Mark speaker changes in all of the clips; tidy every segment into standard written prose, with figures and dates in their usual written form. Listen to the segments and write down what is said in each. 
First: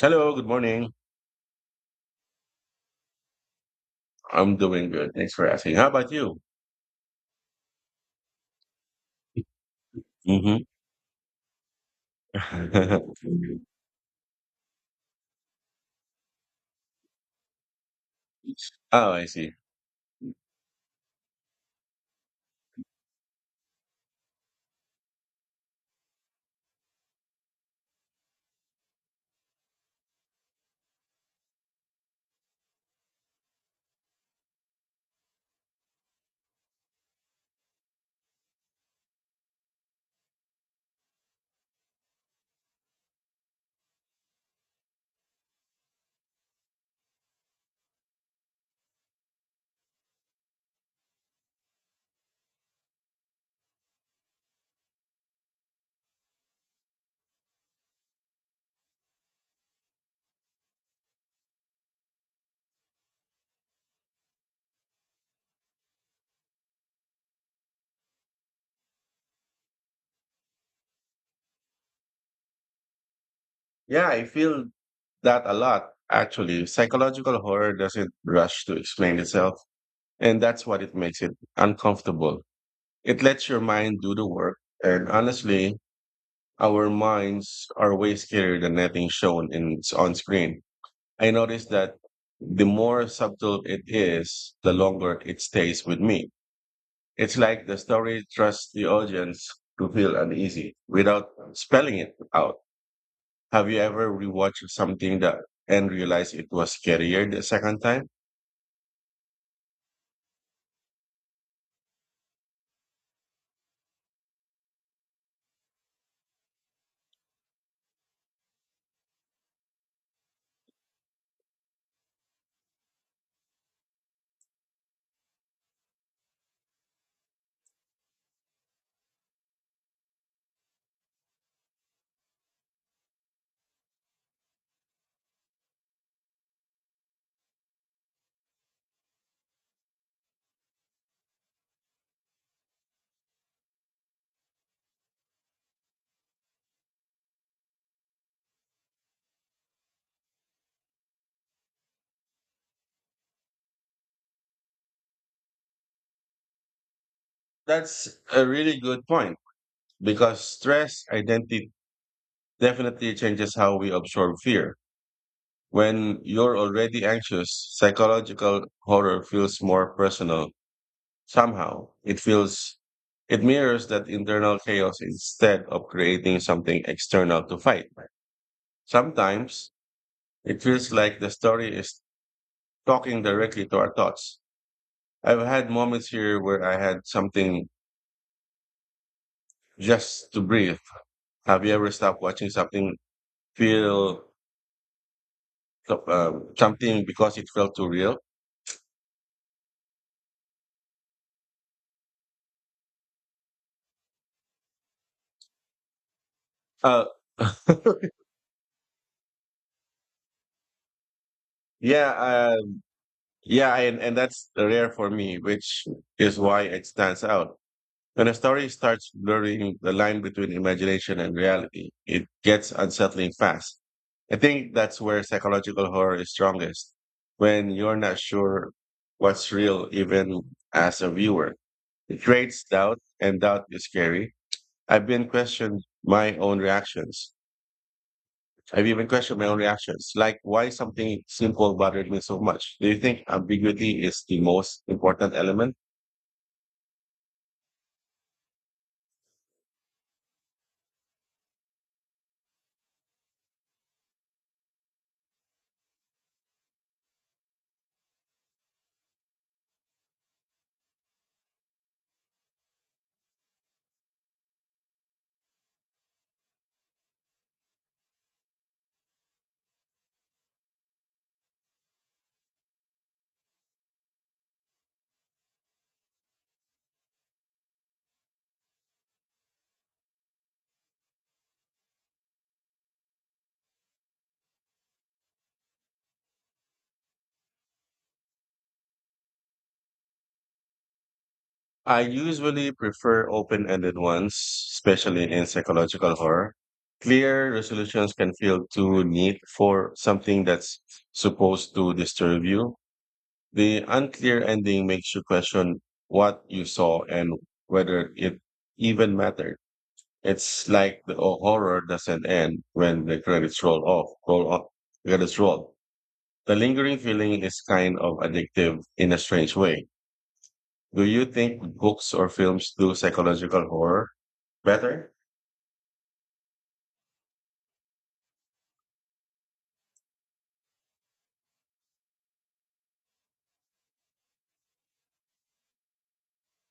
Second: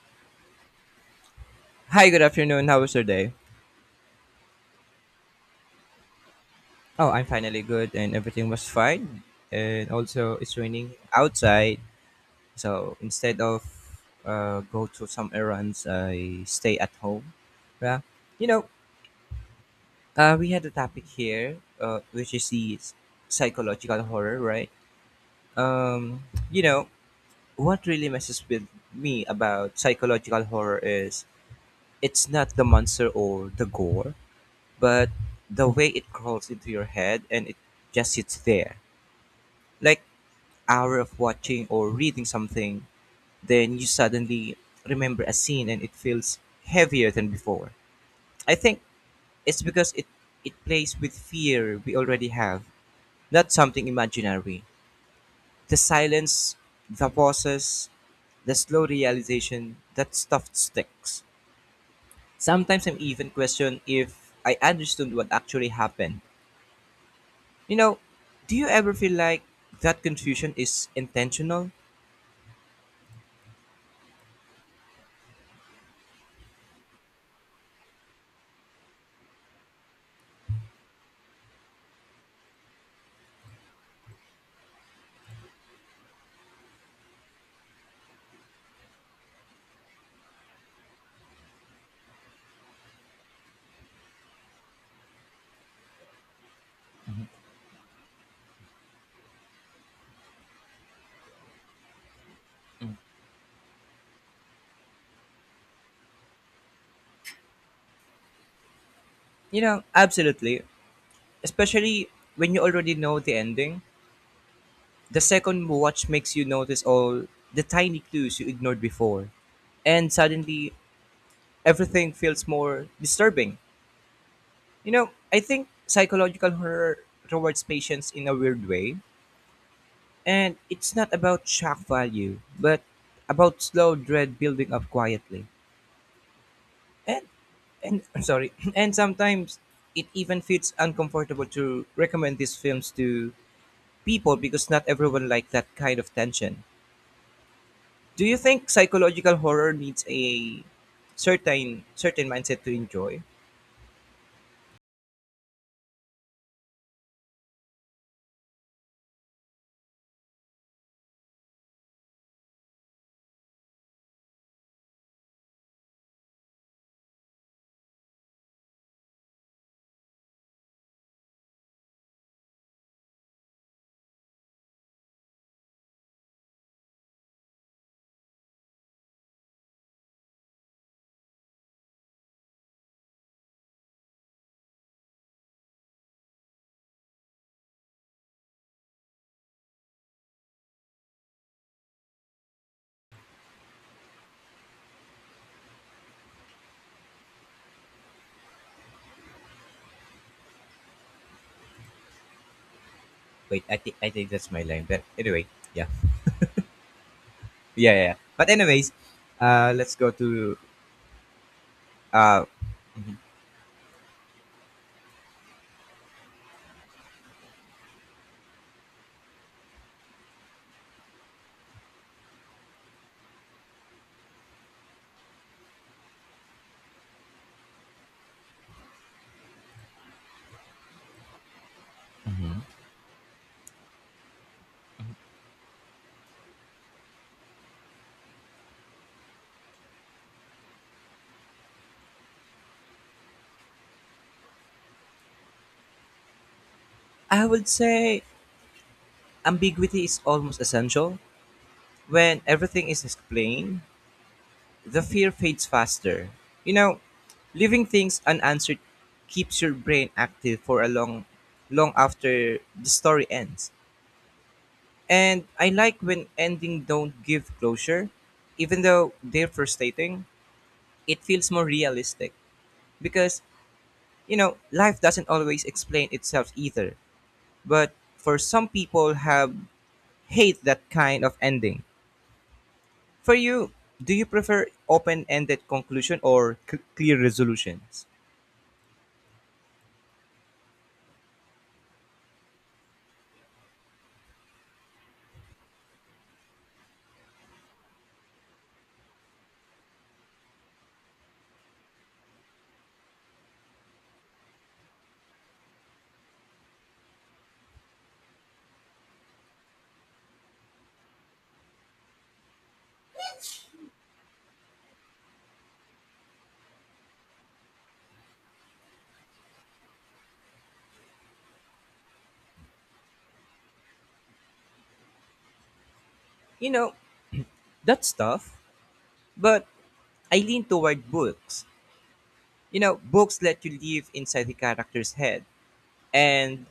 Speaker 1: Hello, good morning.
Speaker 2: Hi, good afternoon. How was your day?
Speaker 1: I'm doing good. Thanks for asking. How about you?
Speaker 2: Oh, I'm finally good and everything was fine. And also, it's
Speaker 1: hmm
Speaker 2: raining outside. So instead of go to some errands, I stay at home. Yeah. You know,
Speaker 1: Oh, I see.
Speaker 2: we had a topic here, which is psychological horror, right? Um, you know, what really messes with me about psychological horror is it's not the monster or the gore but the way it crawls into your head and it just sits there like hour of watching or reading something then you suddenly remember a scene and it feels heavier than before. I think it's because it plays with fear we already have, not something imaginary. The silence, the pauses, the slow realization that stuff sticks. Sometimes I'm even question if I understood what actually happened. You know, do you ever feel like that confusion is intentional?
Speaker 1: Yeah, I feel that a lot, actually. Psychological horror doesn't rush to explain itself, and that's what it makes it uncomfortable. It lets your mind do the work, and honestly, our minds are way scarier than anything shown in on screen. I noticed that the more subtle it is, the longer it stays with me. It's like the story trusts the audience to feel uneasy without spelling it out. Have you ever rewatched something that and realized it was scarier the second time?
Speaker 2: You know, absolutely. Especially when you already know the ending. The second watch makes you notice all the tiny clues you ignored before. And suddenly, everything feels more disturbing. You know, I think psychological horror rewards patience in a weird way. And it's not about shock value, but about slow dread building up quietly. and and I'm sorry, and sometimes it even feels uncomfortable to recommend these films to people because not everyone likes that kind of tension. Do you think psychological horror needs a certain mindset to enjoy?
Speaker 1: That's a really good point because stress identity definitely changes how we absorb fear. When you're already anxious, psychological horror feels more personal somehow. It feels it mirrors that internal chaos instead of creating something external to fight. Sometimes it feels like the story is talking directly to our thoughts. I've had moments here where I had something just to breathe. Have you ever stopped watching something feel uh, something because it felt too real?
Speaker 2: Wait, I think that's my line but anyway, yeah.
Speaker 1: Uh,
Speaker 2: Yeah, yeah, yeah. But anyways, let's go to
Speaker 1: yeah,
Speaker 2: uh
Speaker 1: yeah, and that's rare for me, which is why it stands out. When a story starts blurring the line between imagination and reality, it gets unsettling fast. I think that's where psychological horror is strongest, when you're not sure what's real, even as a viewer. It
Speaker 2: hmm.
Speaker 1: creates doubt, and doubt is scary. I've been questioned my own reactions. I've even questioned my own reactions, like why something simple bothered me so much. Do you think ambiguity is the most important element?
Speaker 2: I would say ambiguity is almost essential. When everything is explained, the fear fades faster. You know, leaving things unanswered keeps your brain active for a long after the story ends. And I like when ending don't give closure. Even though they're frustrating, it feels more realistic because, you know, life doesn't always explain itself either. But for some people have hate that kind of ending. For you, do you prefer open-ended conclusion or clear resolutions?
Speaker 1: I usually prefer open-ended ones, especially in psychological horror. Clear resolutions can feel too neat for something that's supposed to disturb you. The unclear ending makes you question what you saw and whether it even mattered. It's like the horror doesn't end when the credits roll. Credits roll. The lingering feeling is kind of addictive in a strange way. Do you think books or films do psychological horror better?
Speaker 2: You know, that's tough, but I lean toward books. You know, books let you live inside the character's head, and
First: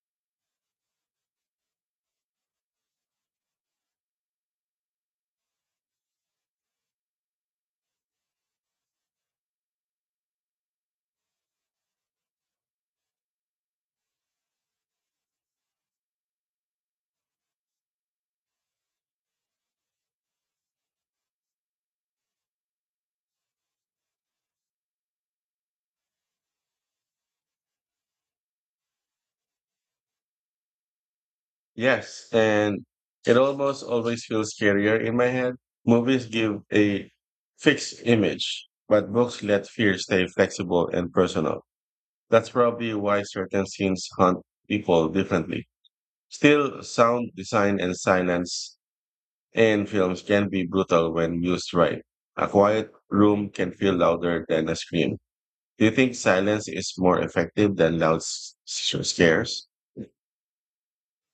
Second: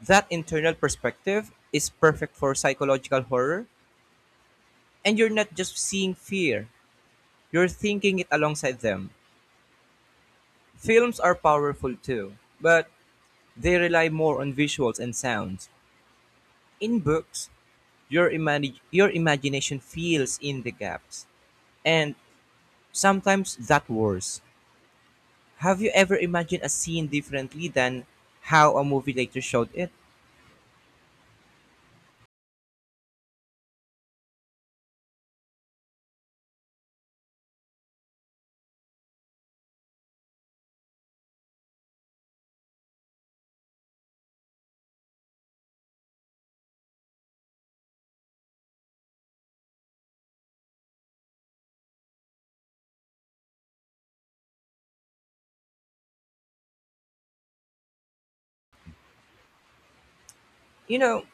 Speaker 2: that internal perspective is perfect for psychological horror, and you're not just seeing fear, you're thinking it alongside them. Films are powerful too, but they rely more on visuals and sounds. In books, your imagination fills in the gaps, and sometimes that worse. Have you ever imagined a scene differently than how a movie later showed it?
Speaker 1: Yes, and it almost always feels scarier in my head. Movies give a fixed image, but books let fear stay flexible and personal. That's probably why certain scenes haunt people differently. Still, sound design and silence in films can be brutal when used right. A quiet room can feel louder than a scream. Do you think silence is more effective than loud scares?
Speaker 2: You know,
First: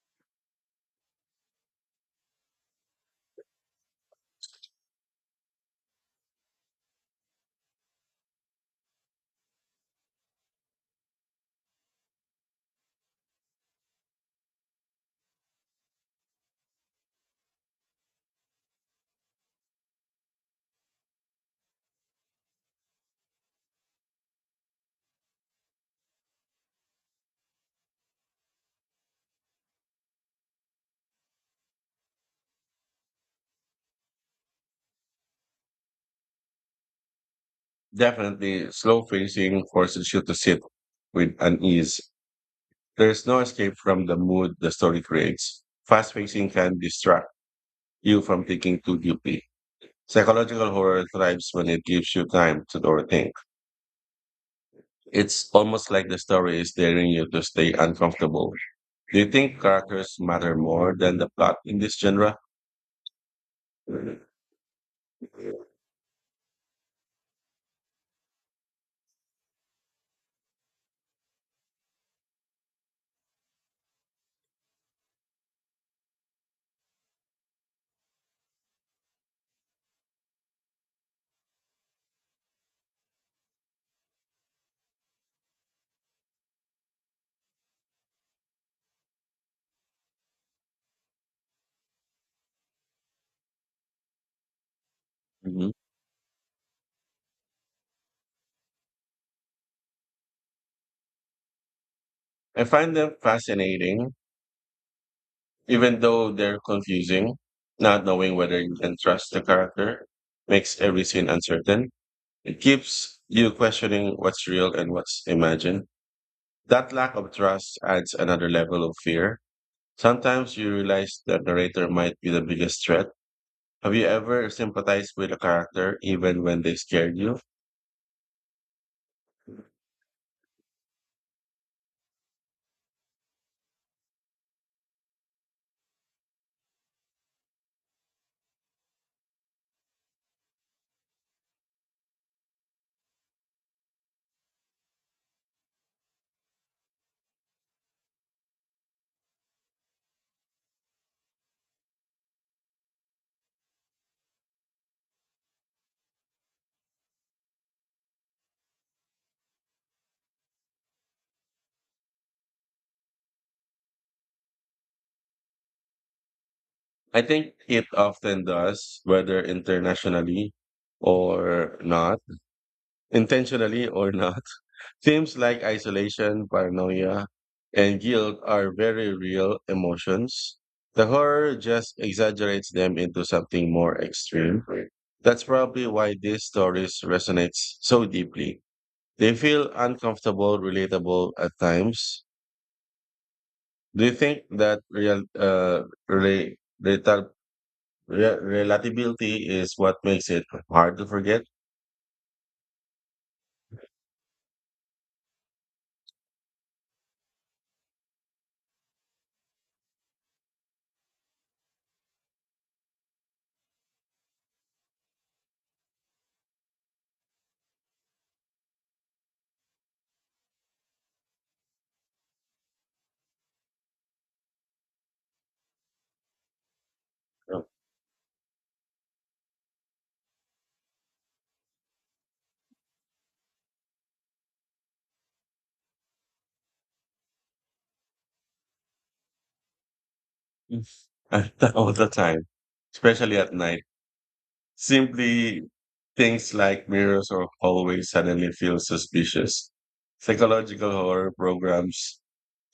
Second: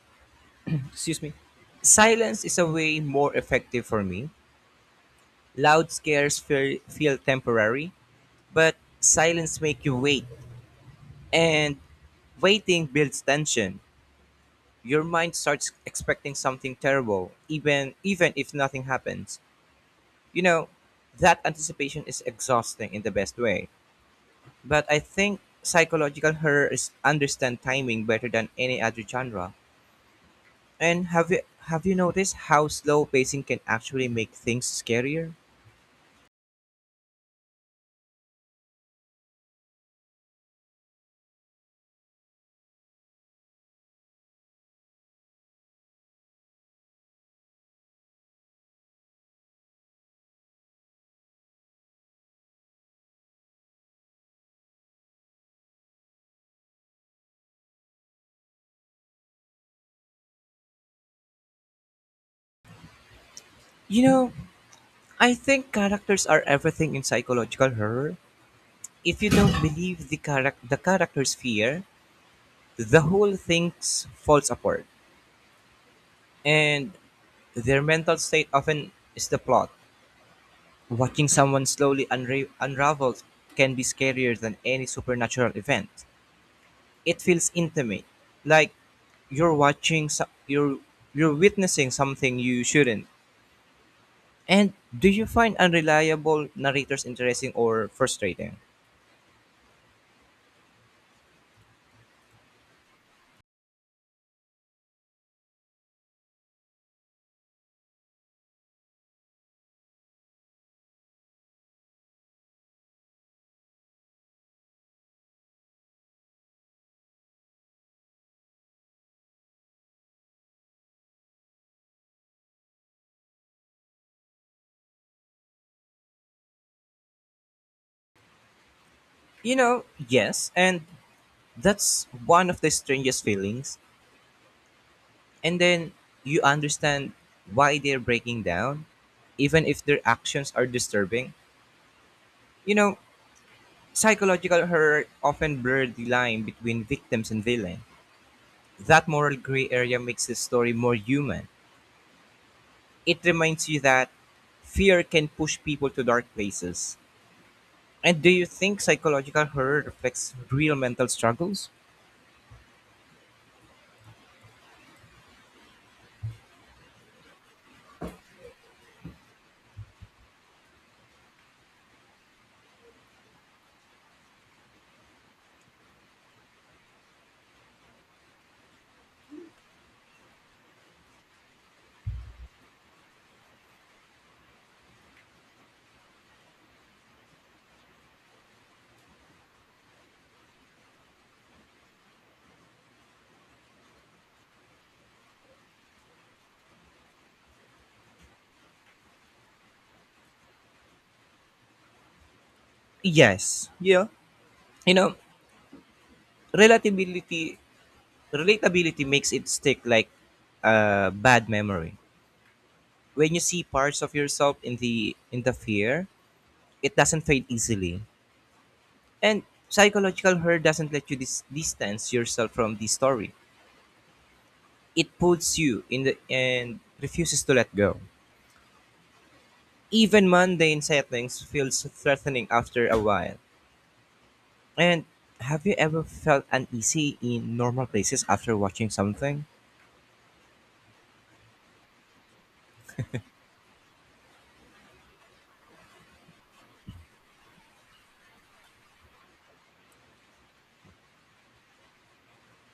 Speaker 2: excuse me. Silence is a way more effective for me. Loud scares feel temporary, but silence make you wait. And waiting builds tension. Your mind starts expecting something terrible, even if nothing happens. You know, that anticipation is exhausting in the best way. But I think psychological horror is understand timing better than any other genre. And have you noticed how slow pacing can actually make things scarier?
Speaker 1: Definitely, slow pacing forces you to sit with unease. There's no escape from the mood the story creates. Fast pacing can distract you from thinking too deeply. Psychological horror thrives when it gives you time to overthink. It's almost like the story is daring you to stay uncomfortable. Do you think characters matter more than the plot in this genre?
Speaker 2: You
Speaker 1: Mhm.
Speaker 2: know, I think characters are everything in psychological horror. If you don't believe the character's fear, the whole thing falls apart. And their mental state often is the plot. Watching someone slowly unravel can be scarier than any supernatural event. It feels intimate, like you're watching, you're witnessing something you shouldn't. And do you find unreliable narrators interesting or frustrating?
Speaker 1: I find them fascinating, even though they're confusing. Not knowing whether you can trust the character makes every scene uncertain. It keeps you questioning what's real and what's imagined. That lack of trust adds another level of fear. Sometimes you realize the narrator might be the biggest threat. Have you ever sympathized with a character even when they scared you?
Speaker 2: You know, yes, and that's one of the strangest feelings. And then you understand why they're breaking down, even if their actions are disturbing. You know, psychological horror often blurs the line between victims and villain. That moral gray area makes the story more human. It reminds you that fear can push people to dark places. And do you think psychological horror reflects real mental struggles?
Speaker 1: I think it often does, whether internationally or not intentionally or not. Themes like isolation, paranoia, and guilt are very real emotions. The horror just exaggerates them into something more extreme. That's probably why these stories resonate so deeply. They feel uncomfortable, relatable at times. Do you think that real rela- retar- relatability is what makes it hard to forget?
Speaker 2: Yes. Yeah. You know, relatability relatability makes it stick like a bad memory. When you see parts of yourself in the fear, it doesn't fade easily. And psychological horror doesn't let you distance yourself from the story. It puts you in the and refuses to let go. Even mundane settings feels threatening after a while. And have you ever felt uneasy in normal places after watching something?
Speaker 1: Yes. All the time, especially at night. Simply things like mirrors or hallways suddenly feel suspicious. Psychological horror programs,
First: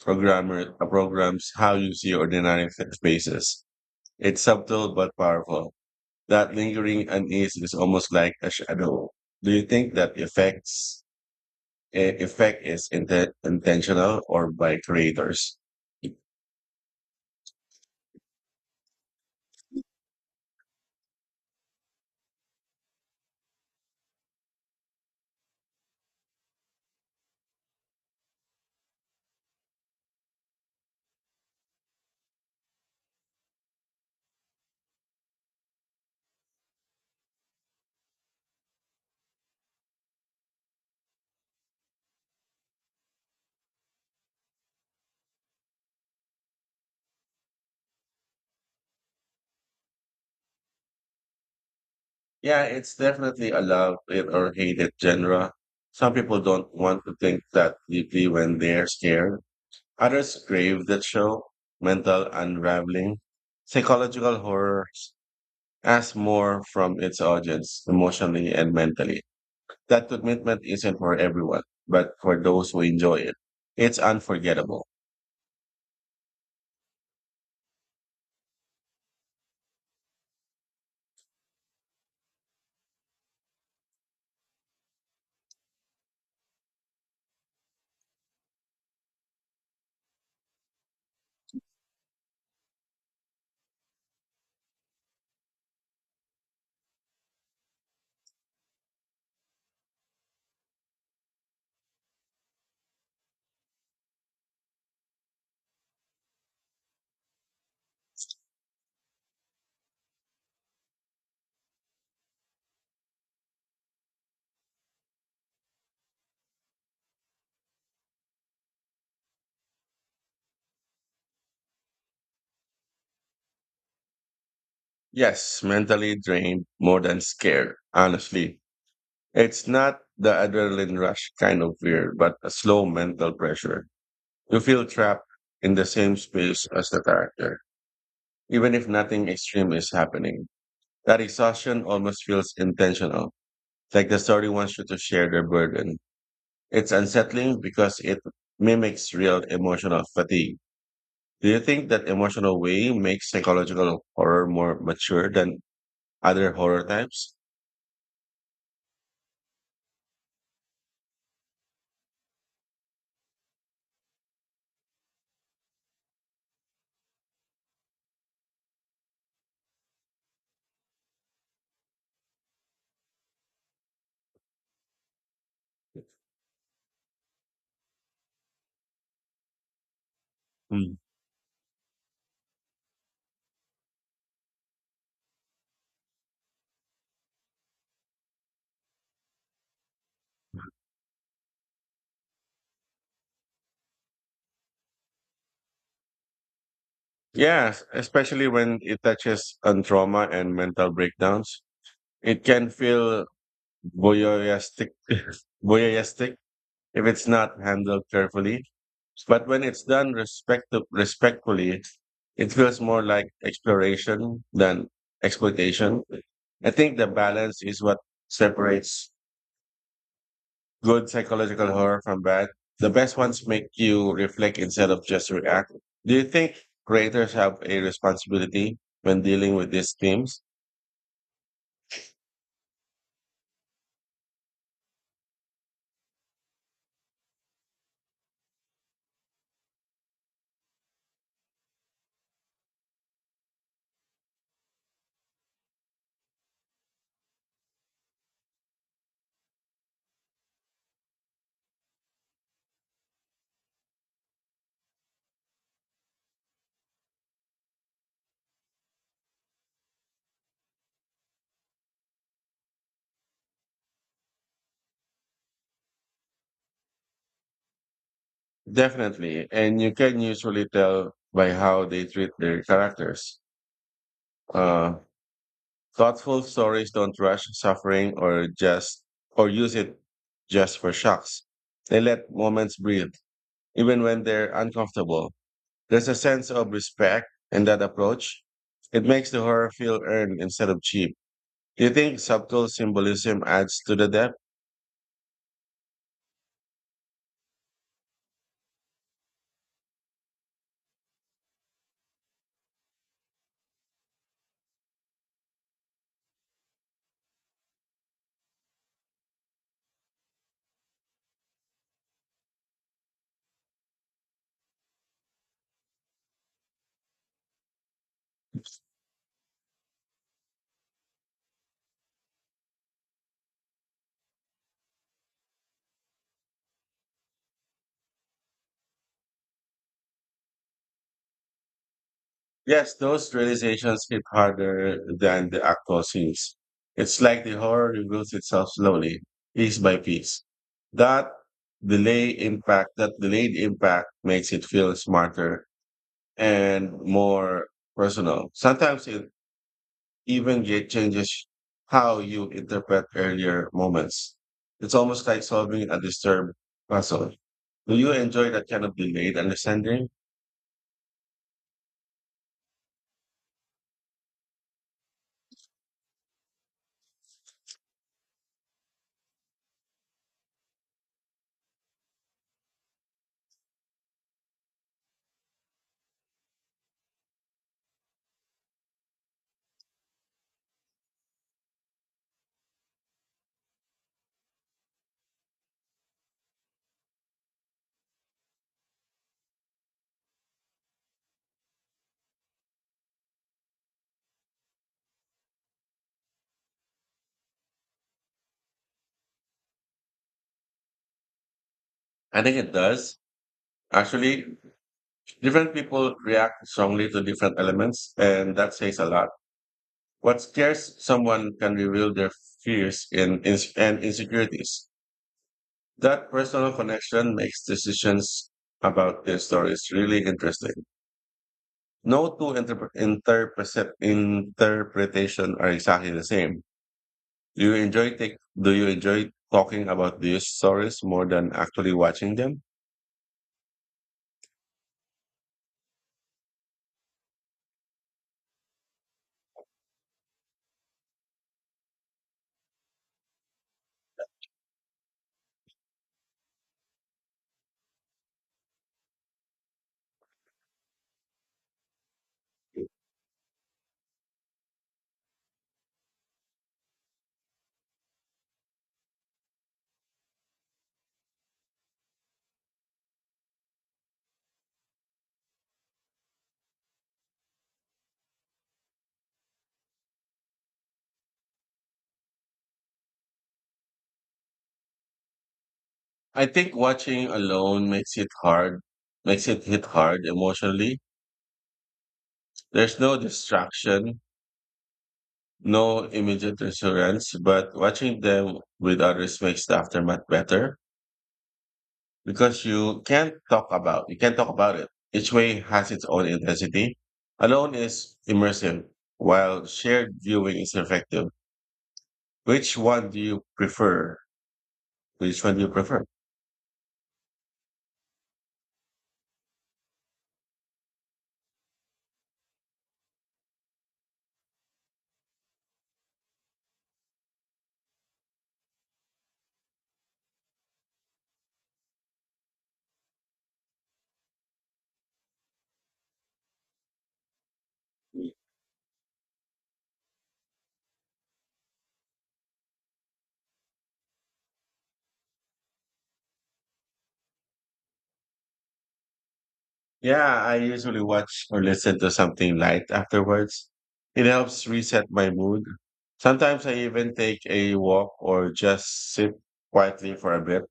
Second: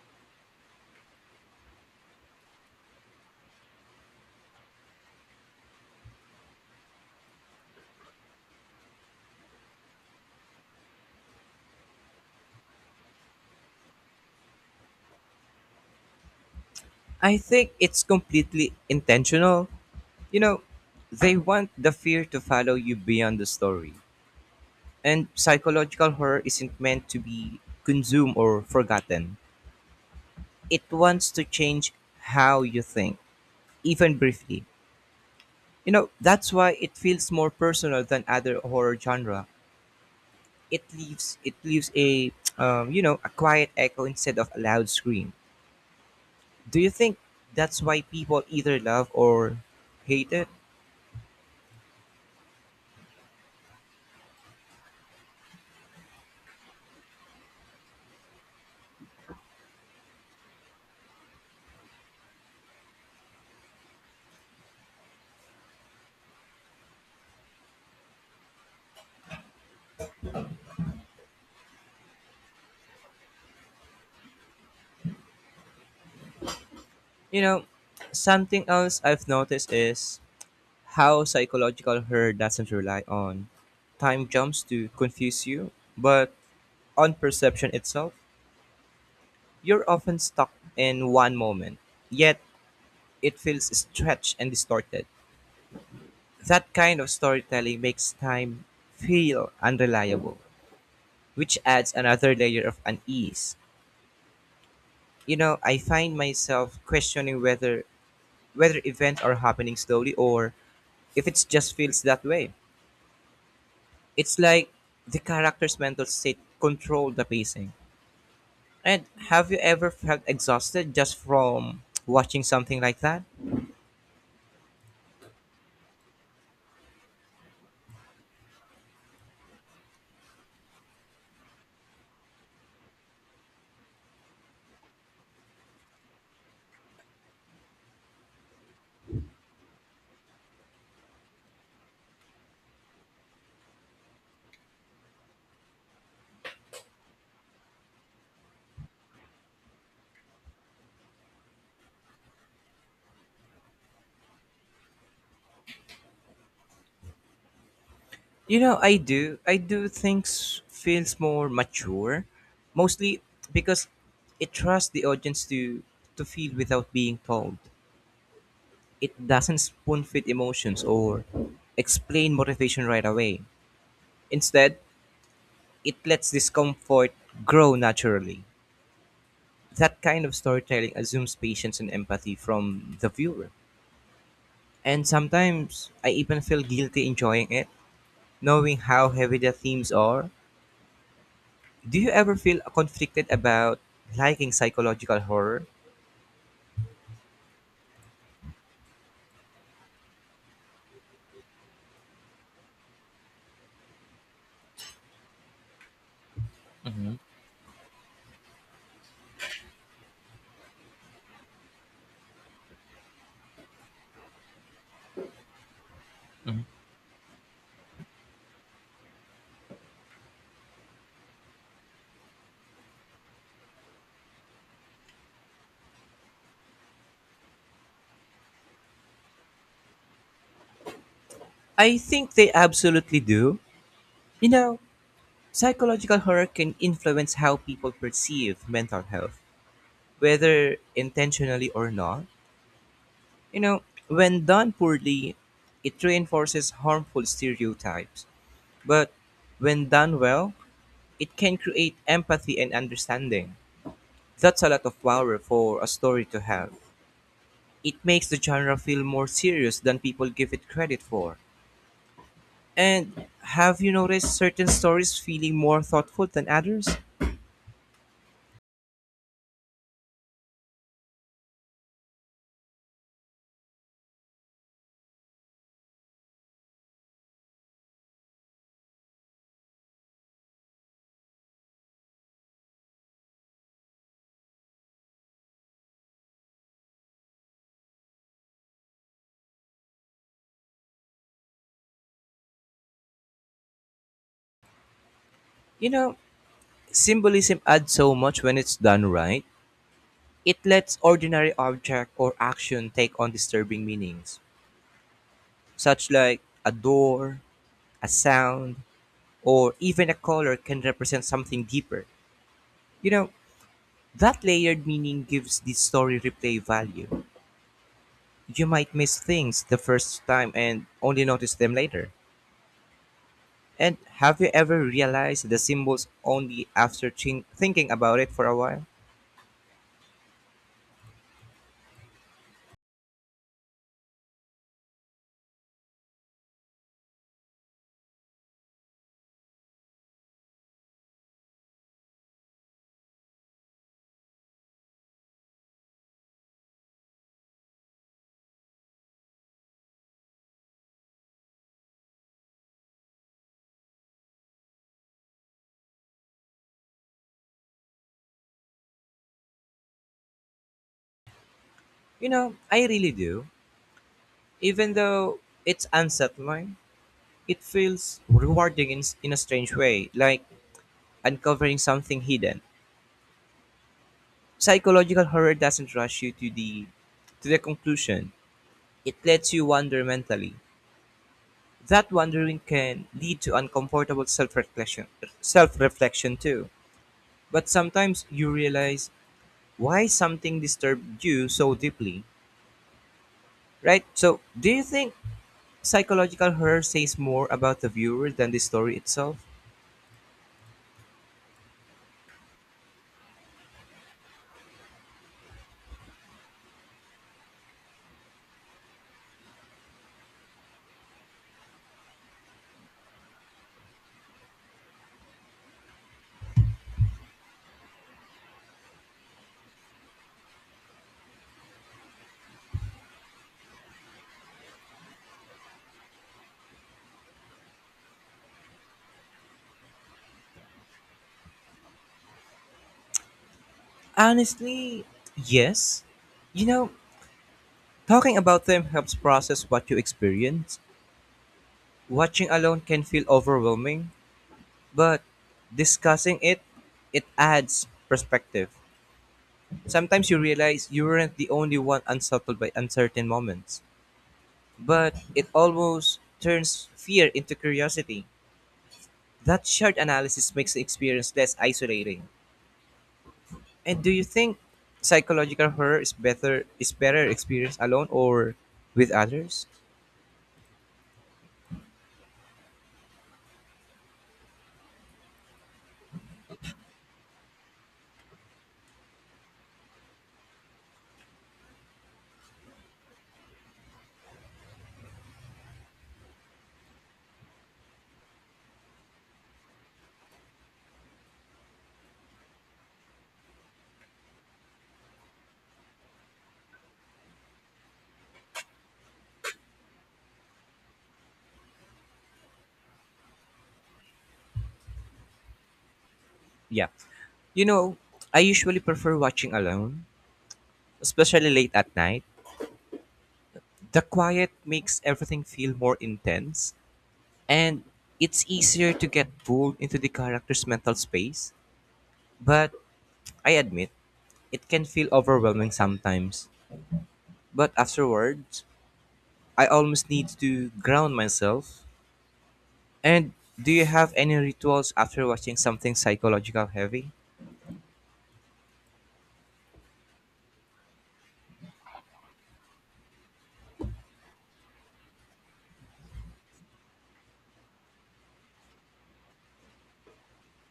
Speaker 1: programmer uh, programs how you see ordinary spaces. It's subtle but powerful. That lingering unease is almost like a shadow. Do you think that effect is intentional or by creators?
Speaker 2: I think it's completely intentional. You know, they want the fear to follow you beyond the story. And psychological horror isn't meant to be consumed or forgotten. It wants to change how you think, even briefly. You know, that's why it feels more personal than other horror genre. It leaves a, a quiet echo instead of a loud scream. Do you think that's why people either love or hate it?
Speaker 1: Yeah, it's definitely a love it or hate it genre. Some people don't want to think that deeply when they're scared. Others crave that show, mental unraveling. Psychological horror asks more from its audience emotionally and mentally. That commitment isn't for everyone, but for those who enjoy it, it's unforgettable.
Speaker 2: You know, something else I've noticed is how psychological horror doesn't rely on time jumps to confuse you, but on perception itself. You're often stuck in one moment, yet it feels stretched and distorted. That kind of storytelling makes time feel unreliable, which adds another layer of unease. You know, I find myself questioning whether events are happening slowly or if it just feels that way. It's like the character's mental state control the pacing. And have you ever felt exhausted just from watching something like that?
Speaker 1: Yes, mentally drained more than scared, honestly. It's not the adrenaline rush kind of fear, but a slow mental pressure. You feel trapped in the same space as the character, even if nothing extreme is happening. That exhaustion almost feels intentional, like the story wants you to share their burden. It's unsettling because it mimics real emotional fatigue. Do you think that emotional way makes psychological horror more mature than other horror types?
Speaker 2: You know, I do. Things feels more mature, mostly because it trusts the audience to feel without being told. It doesn't spoon feed emotions or explain motivation right away. Instead, it lets discomfort grow naturally. That kind of storytelling
Speaker 1: Mm.
Speaker 2: assumes patience and empathy from the viewer. And sometimes I even feel guilty enjoying it, knowing how heavy the themes are. Do you ever feel conflicted about liking psychological horror?
Speaker 1: Yes, especially when it touches on trauma and mental breakdowns. It can feel voyeuristic, voyeuristic if it's not handled carefully. But when it's done respectfully, it feels more like exploration than exploitation. I think the balance is what separates good psychological horror from bad. The best ones make you reflect instead of just react. Do you think creators have a responsibility when dealing with these themes?
Speaker 2: I think they absolutely do. You know, psychological horror can influence how people perceive mental health, whether intentionally or not. You know, when done poorly, it reinforces harmful stereotypes. But when done well, it can create empathy and understanding. That's a lot of power for a story to have. It makes the genre feel more serious than people give it credit for. And have you noticed certain stories feeling more thoughtful than others?
Speaker 1: Definitely. And you can usually tell by how they treat their characters. Uh, Thoughtful stories don't rush suffering or use it just for shocks. They let moments breathe, even when they're uncomfortable. There's a sense of respect in that approach. It makes the horror feel earned instead of cheap. Do you think subtle symbolism adds to the depth?
Speaker 2: You know, symbolism adds so much when it's done right. It lets ordinary object or action take on disturbing meanings, such like a door, a sound, or even a color can represent something deeper. You know, that layered meaning gives the story replay value. You might miss things the first time and only notice them later. And have you ever realized the symbols only after thinking about it for a while?
Speaker 1: Yes, those realizations hit harder than the actual scenes. It's like the horror reveals itself slowly, piece by piece. That delayed impact makes it feel smarter and more personal. Sometimes it even get changes how you interpret earlier moments. It's almost like solving a disturbed puzzle. Do you enjoy that kind of delayed understanding?
Speaker 2: You know, I really do. Even though it's unsettling, it feels rewarding in a strange way, like uncovering something hidden. Psychological horror doesn't rush you to the conclusion. It lets you wander mentally. That wandering can lead to uncomfortable self-reflection too. But sometimes you realize why something disturbed you so deeply, right? So, do you think psychological horror says more about the viewer than the story itself?
Speaker 1: I think it does. Actually, different people react strongly to different elements, and that says a lot. What scares someone can reveal their fears and insecurities. That personal connection makes decisions about their stories really interesting. No two interpretation are exactly the same. Do you enjoy talking about these stories more than actually watching them?
Speaker 2: Honestly, yes. You know, talking about them helps process what you experience. Watching alone can feel overwhelming, but discussing it, it adds perspective. Sometimes you realize you weren't the only one unsettled by uncertain moments, but it almost turns fear into curiosity. That shared analysis makes the experience less isolating. And do you think psychological horror is better experienced alone or with others?
Speaker 1: I think watching alone makes it hit hard emotionally. There's no distraction, no immediate reassurance, but watching them with others makes the aftermath better because you can't talk about it. Each way has its own intensity. Alone is immersive, while shared viewing is effective. Which one do you prefer? Which one do you prefer?
Speaker 2: Yeah. You know, I usually prefer watching alone, especially late at night. The quiet makes everything feel more intense, and it's easier to get pulled into the character's mental space. But I admit, it can feel overwhelming sometimes. But afterwards, I almost need to ground myself. And do you have any rituals after watching something psychological heavy?
Speaker 1: Yeah, I usually watch or listen to something light afterwards. It helps reset my mood. Sometimes I even take a walk or just sit quietly for a bit.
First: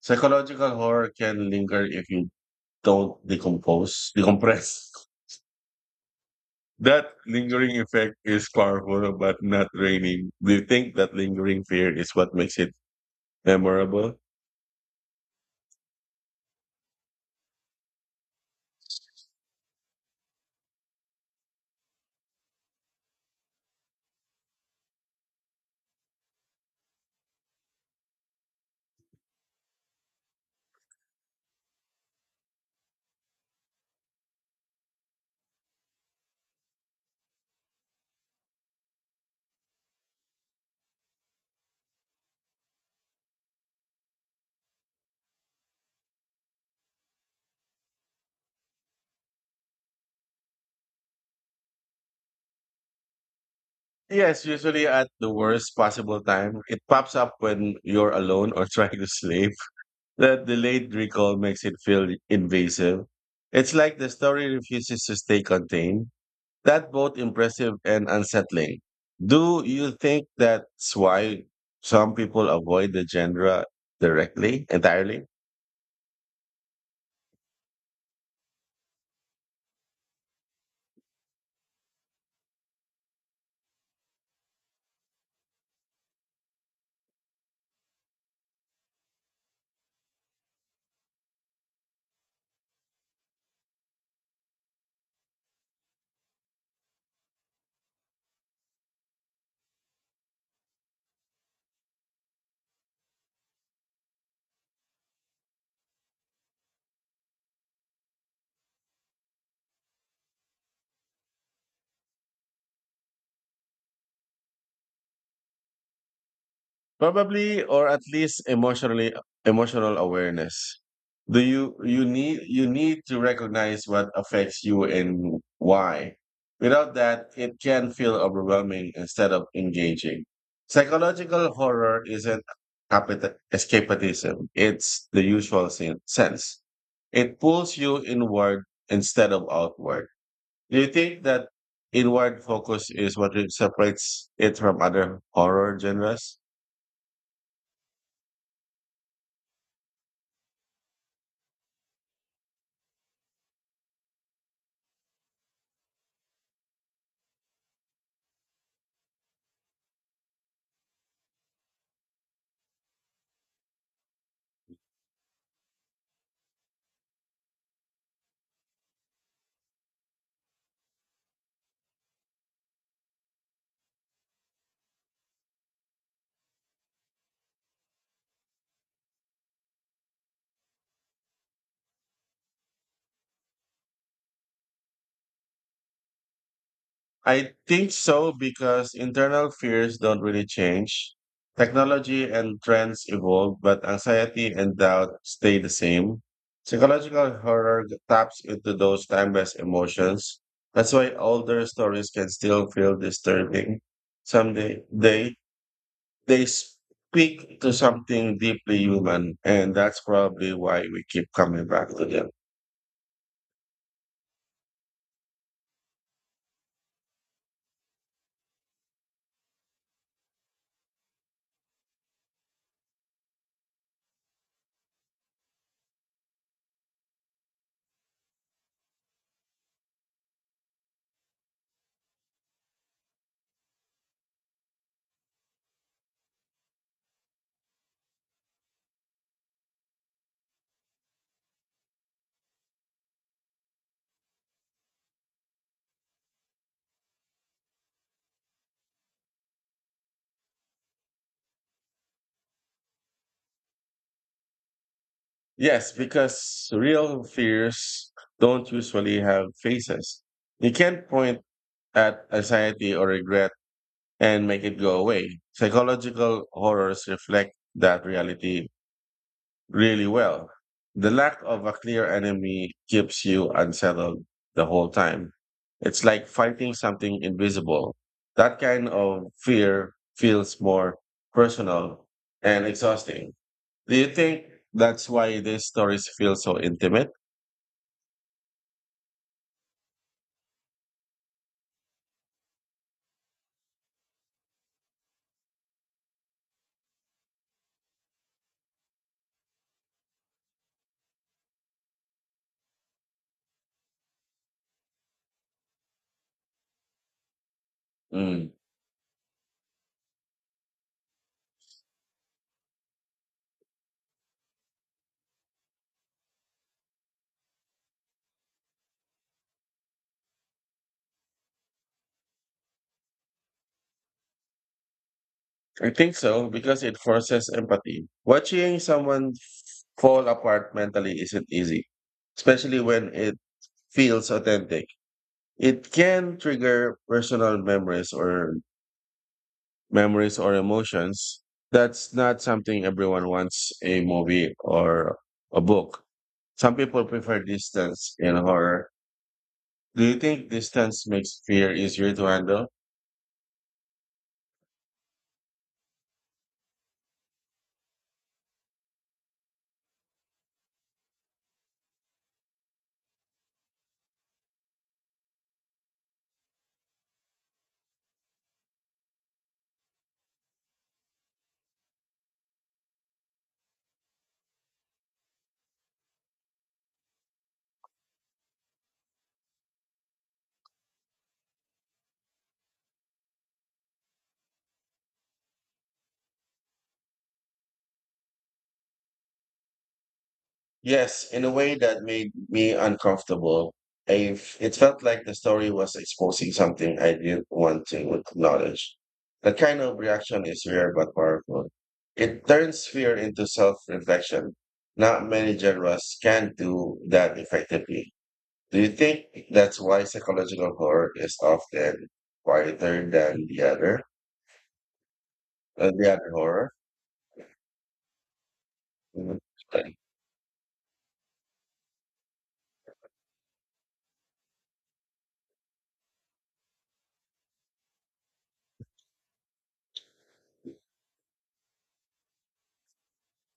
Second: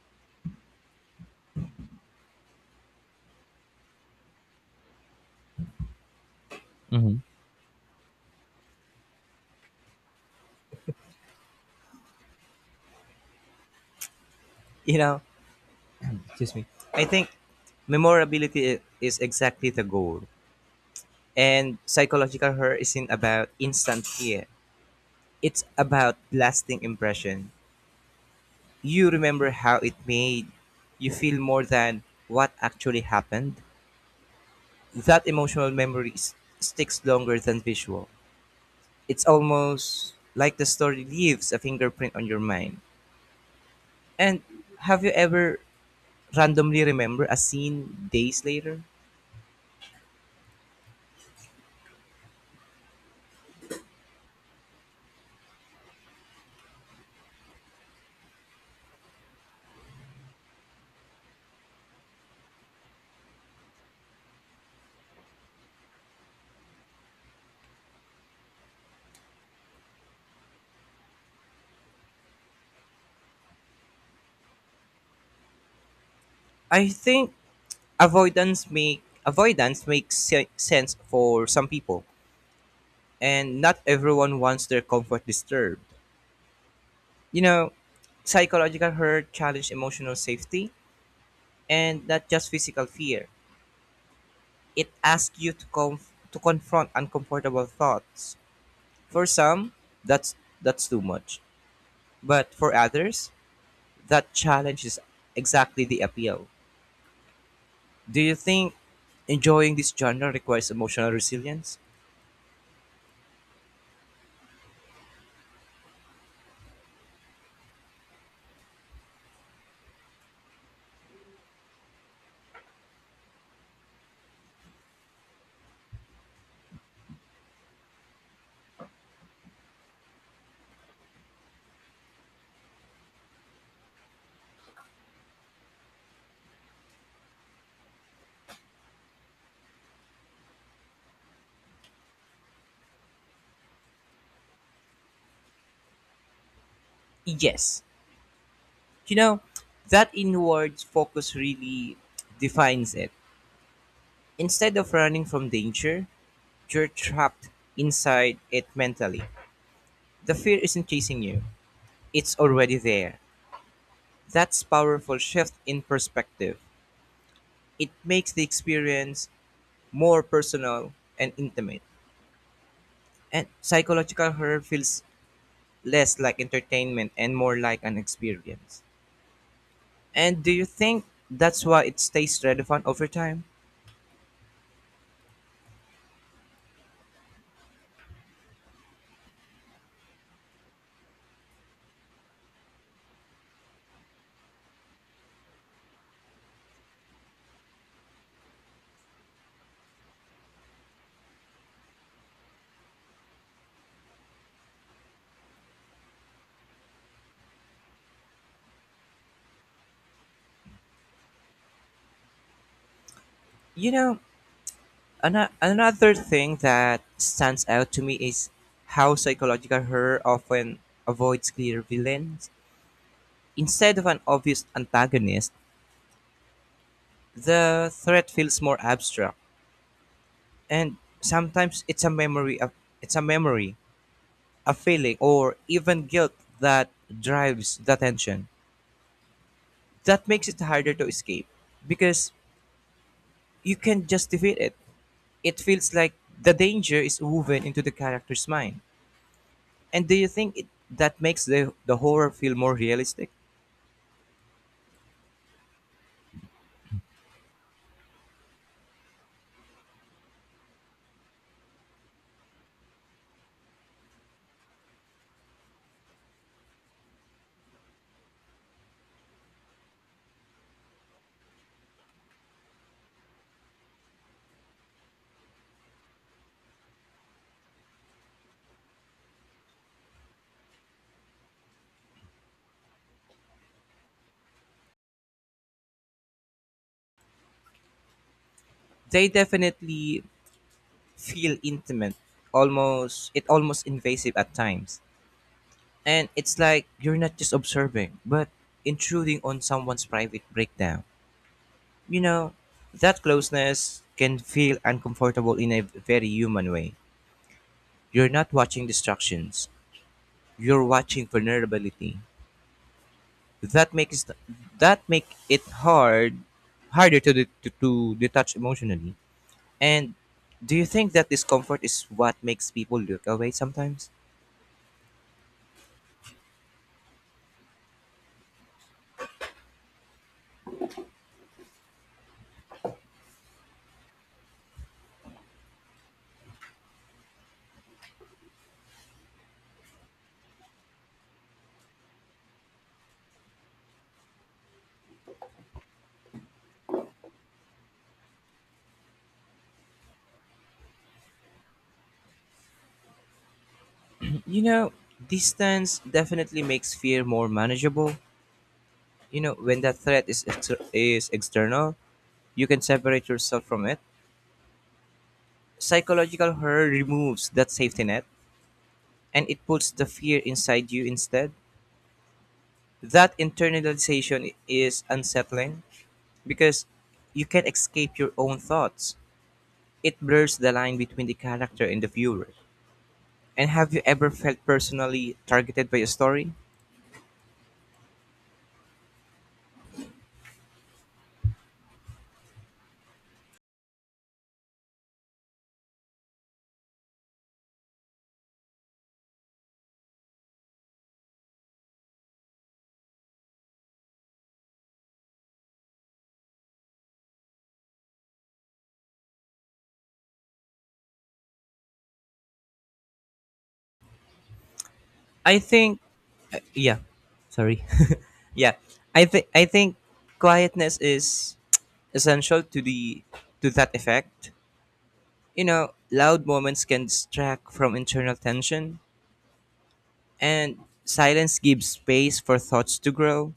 Speaker 1: Psychological horror can linger if you don't decompose, decompress. That
Speaker 2: Hmm.
Speaker 1: lingering effect is powerful but not draining. Do you think that lingering fear is what makes it memorable?
Speaker 2: You know, excuse me. I think memorability is exactly the goal. And psychological horror isn't about instant fear. It's about lasting impression. You remember how it made you feel more than what actually happened. That emotional memory sticks longer than visual. It's almost like the story leaves a fingerprint on your mind. And have you ever randomly remember a scene days later?
Speaker 1: Yes, usually at the worst possible time. It pops up when you're alone or trying to sleep. That delayed recall makes it feel invasive. It's like the story refuses to stay contained. That's both impressive and unsettling. Do you think that's why some people avoid the entirely?
Speaker 2: I think avoidance makes sense for some people and not everyone wants their comfort disturbed. You know, psychological hurt challenge emotional safety and not just physical fear. It asks you to to confront uncomfortable thoughts. For some, that's that's too much. But for others, that challenge is exactly the appeal. Do you think enjoying this genre requires emotional resilience?
Speaker 1: Probably, or at least emotional awareness. Do you you need to recognize what affects you and why. Without that, it can feel overwhelming instead of engaging. Psychological horror isn't escapism; it's the usual sense. It pulls you inward instead of outward. Do you think that inward focus is what separates it from other horror genres?
Speaker 2: Yes. You know, that inward focus really defines it. Instead of running from danger, you're trapped inside it mentally. The fear isn't chasing you, it's already there. That's powerful shift in perspective. It makes the experience more personal and intimate. And psychological horror feels less like entertainment and more like an experience. And do you think that's why it stays relevant over time?
Speaker 1: I think so because internal fears don't really change. Technology and trends evolve, but anxiety and doubt stay the same. Psychological horror taps into those timeless emotions. That's why older stories can still feel disturbing. Someday they speak to something deeply human, and that's probably why we keep coming back to them.
Speaker 2: You know, another thing that stands out to me is how psychological horror often avoids clear villains. Instead of an obvious antagonist, the threat feels more abstract, and sometimes it's a memory, a feeling, or even guilt that drives the tension. That makes it harder to escape because you can just defeat it. It feels like the danger is woven into the character's mind. And do you think that makes the horror feel more realistic?
Speaker 1: Yes, because real fears don't usually have faces. You can't point at anxiety or regret and make it go away. Psychological horrors reflect that reality really well. The lack of a clear enemy keeps you unsettled the whole time. It's like fighting something invisible. That kind of fear feels more personal and exhausting. Do you think that's why these stories feel so intimate?
Speaker 2: They definitely feel intimate, almost it almost invasive at times. And it's like you're not just observing, but intruding on someone's private breakdown. You know, that closeness can feel uncomfortable in a very human way. You're
Speaker 1: Mm,
Speaker 2: not watching destructions. You're watching vulnerability. That makes that make it harder to detach emotionally. And do you think that discomfort is what makes people look away sometimes?
Speaker 1: I think so because it forces empathy. Watching someone fall apart mentally isn't easy, especially when it feels authentic. It can trigger personal memories or emotions. That's not something everyone wants a movie or a book. Some people prefer distance in horror. Do you think distance makes fear easier to handle?
Speaker 2: You know, distance definitely makes fear more manageable. You know, when that threat is external, you can separate yourself from it. Psychological horror removes that safety net and it puts the fear inside you instead. That internalization is unsettling because you can't escape your own thoughts. It blurs the line between the character and the viewer. And have you ever felt personally targeted by a story?
Speaker 1: Yes, in a way that made me uncomfortable. I, it felt like the story was exposing something I didn't want to acknowledge. That kind of reaction is rare but powerful. It turns fear into self-reflection. Not many genres can do that effectively. Do you think that's why psychological horror is often quieter than
Speaker 2: I think
Speaker 1: the other horror?
Speaker 2: yeah. Sorry. Yeah. I
Speaker 1: Mhm.
Speaker 2: think I think quietness is essential to the to that effect. You know, loud moments can distract from internal tension and silence gives space for thoughts to grow.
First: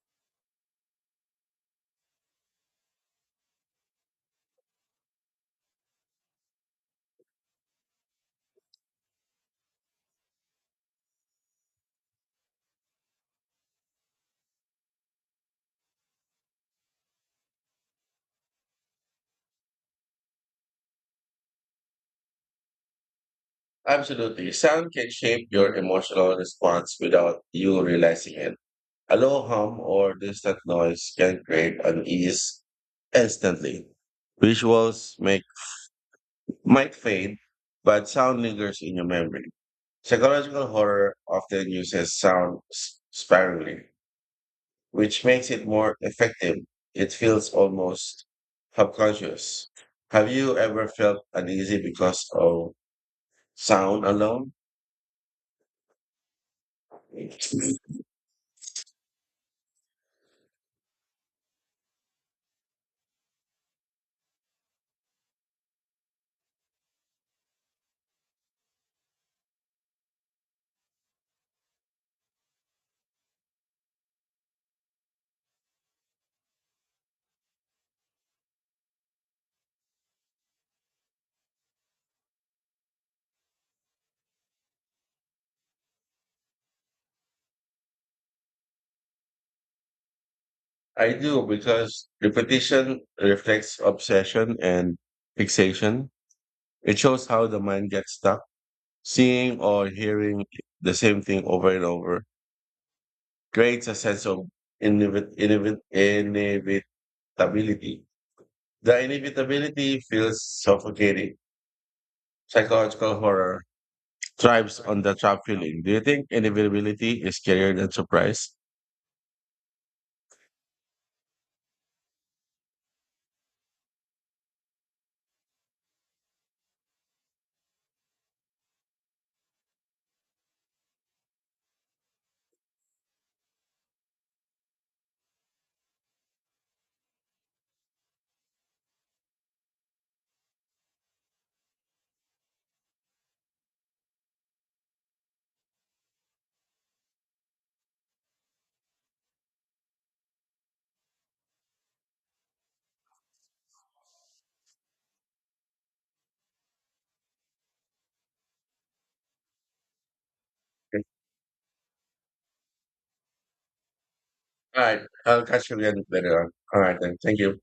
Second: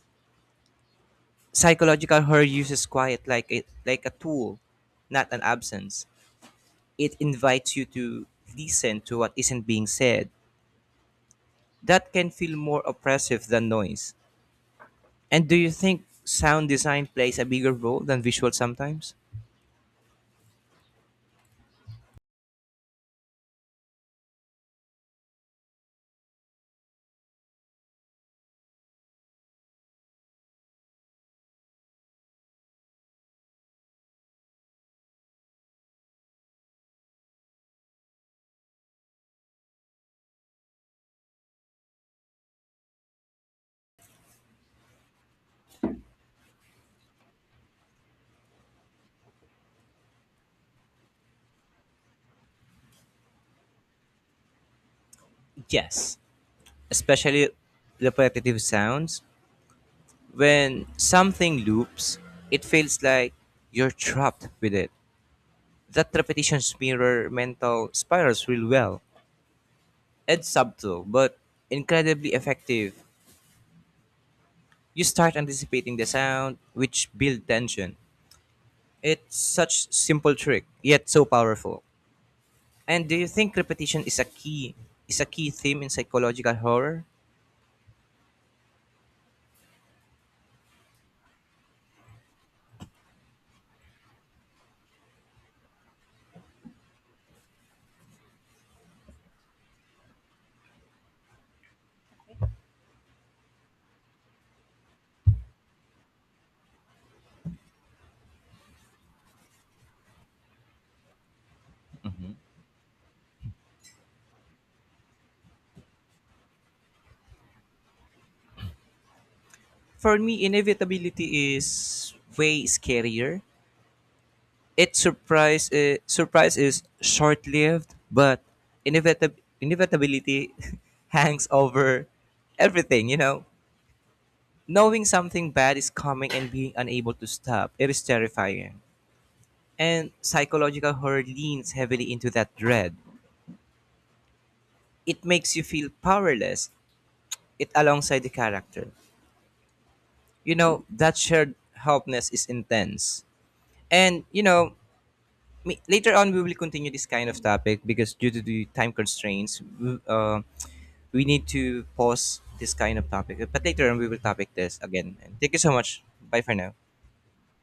Speaker 2: Psychological horror uses quiet like a tool, not an absence. It invites you to listen to what isn't being said that can feel more oppressive than noise. And do you think sound design plays a bigger role than visual sometimes?
Speaker 1: Absolutely. Sound can shape your emotional response without you realizing it. A low hum or distant noise can create unease instantly. Visuals make might fade, but sound lingers in your memory. Psychological horror often uses sound sparingly, which makes it more effective. It feels almost subconscious. Have you ever felt uneasy because of sound alone?
Speaker 2: Yes, especially repetitive sounds. When something loops, it feels like you're trapped with it. That repetitions mirror mental spirals real well. It's subtle, but incredibly effective. You start anticipating the sound, which build tension. It's such simple trick, yet so powerful. And do you think repetition is a key theme in psychological horror?
Speaker 1: I do because repetition reflects obsession and fixation. It shows how the mind gets stuck. Seeing or hearing the same thing over and over creates a sense of inevitability. The inevitability feels suffocating. Psychological horror thrives on the trap feeling. Do you think inevitability is scarier than surprise?
Speaker 2: For me, inevitability is way scarier. It surprise is short lived, but inevitability hangs over everything. You know, knowing something bad is coming and being unable to stop it is terrifying. And psychological horror leans heavily into that dread. It makes you feel powerless. It alongside the character, you know, that shared helpness is intense. And you know, later on we will continue this kind of topic because due to the time constraints we need to pause this kind of topic but later on we will topic this
Speaker 1: All right,
Speaker 2: again and
Speaker 1: I'll
Speaker 2: thank you so
Speaker 1: catch you
Speaker 2: much.
Speaker 1: again
Speaker 2: Bye
Speaker 1: later on.
Speaker 2: for now.
Speaker 1: All right, then. Thank you.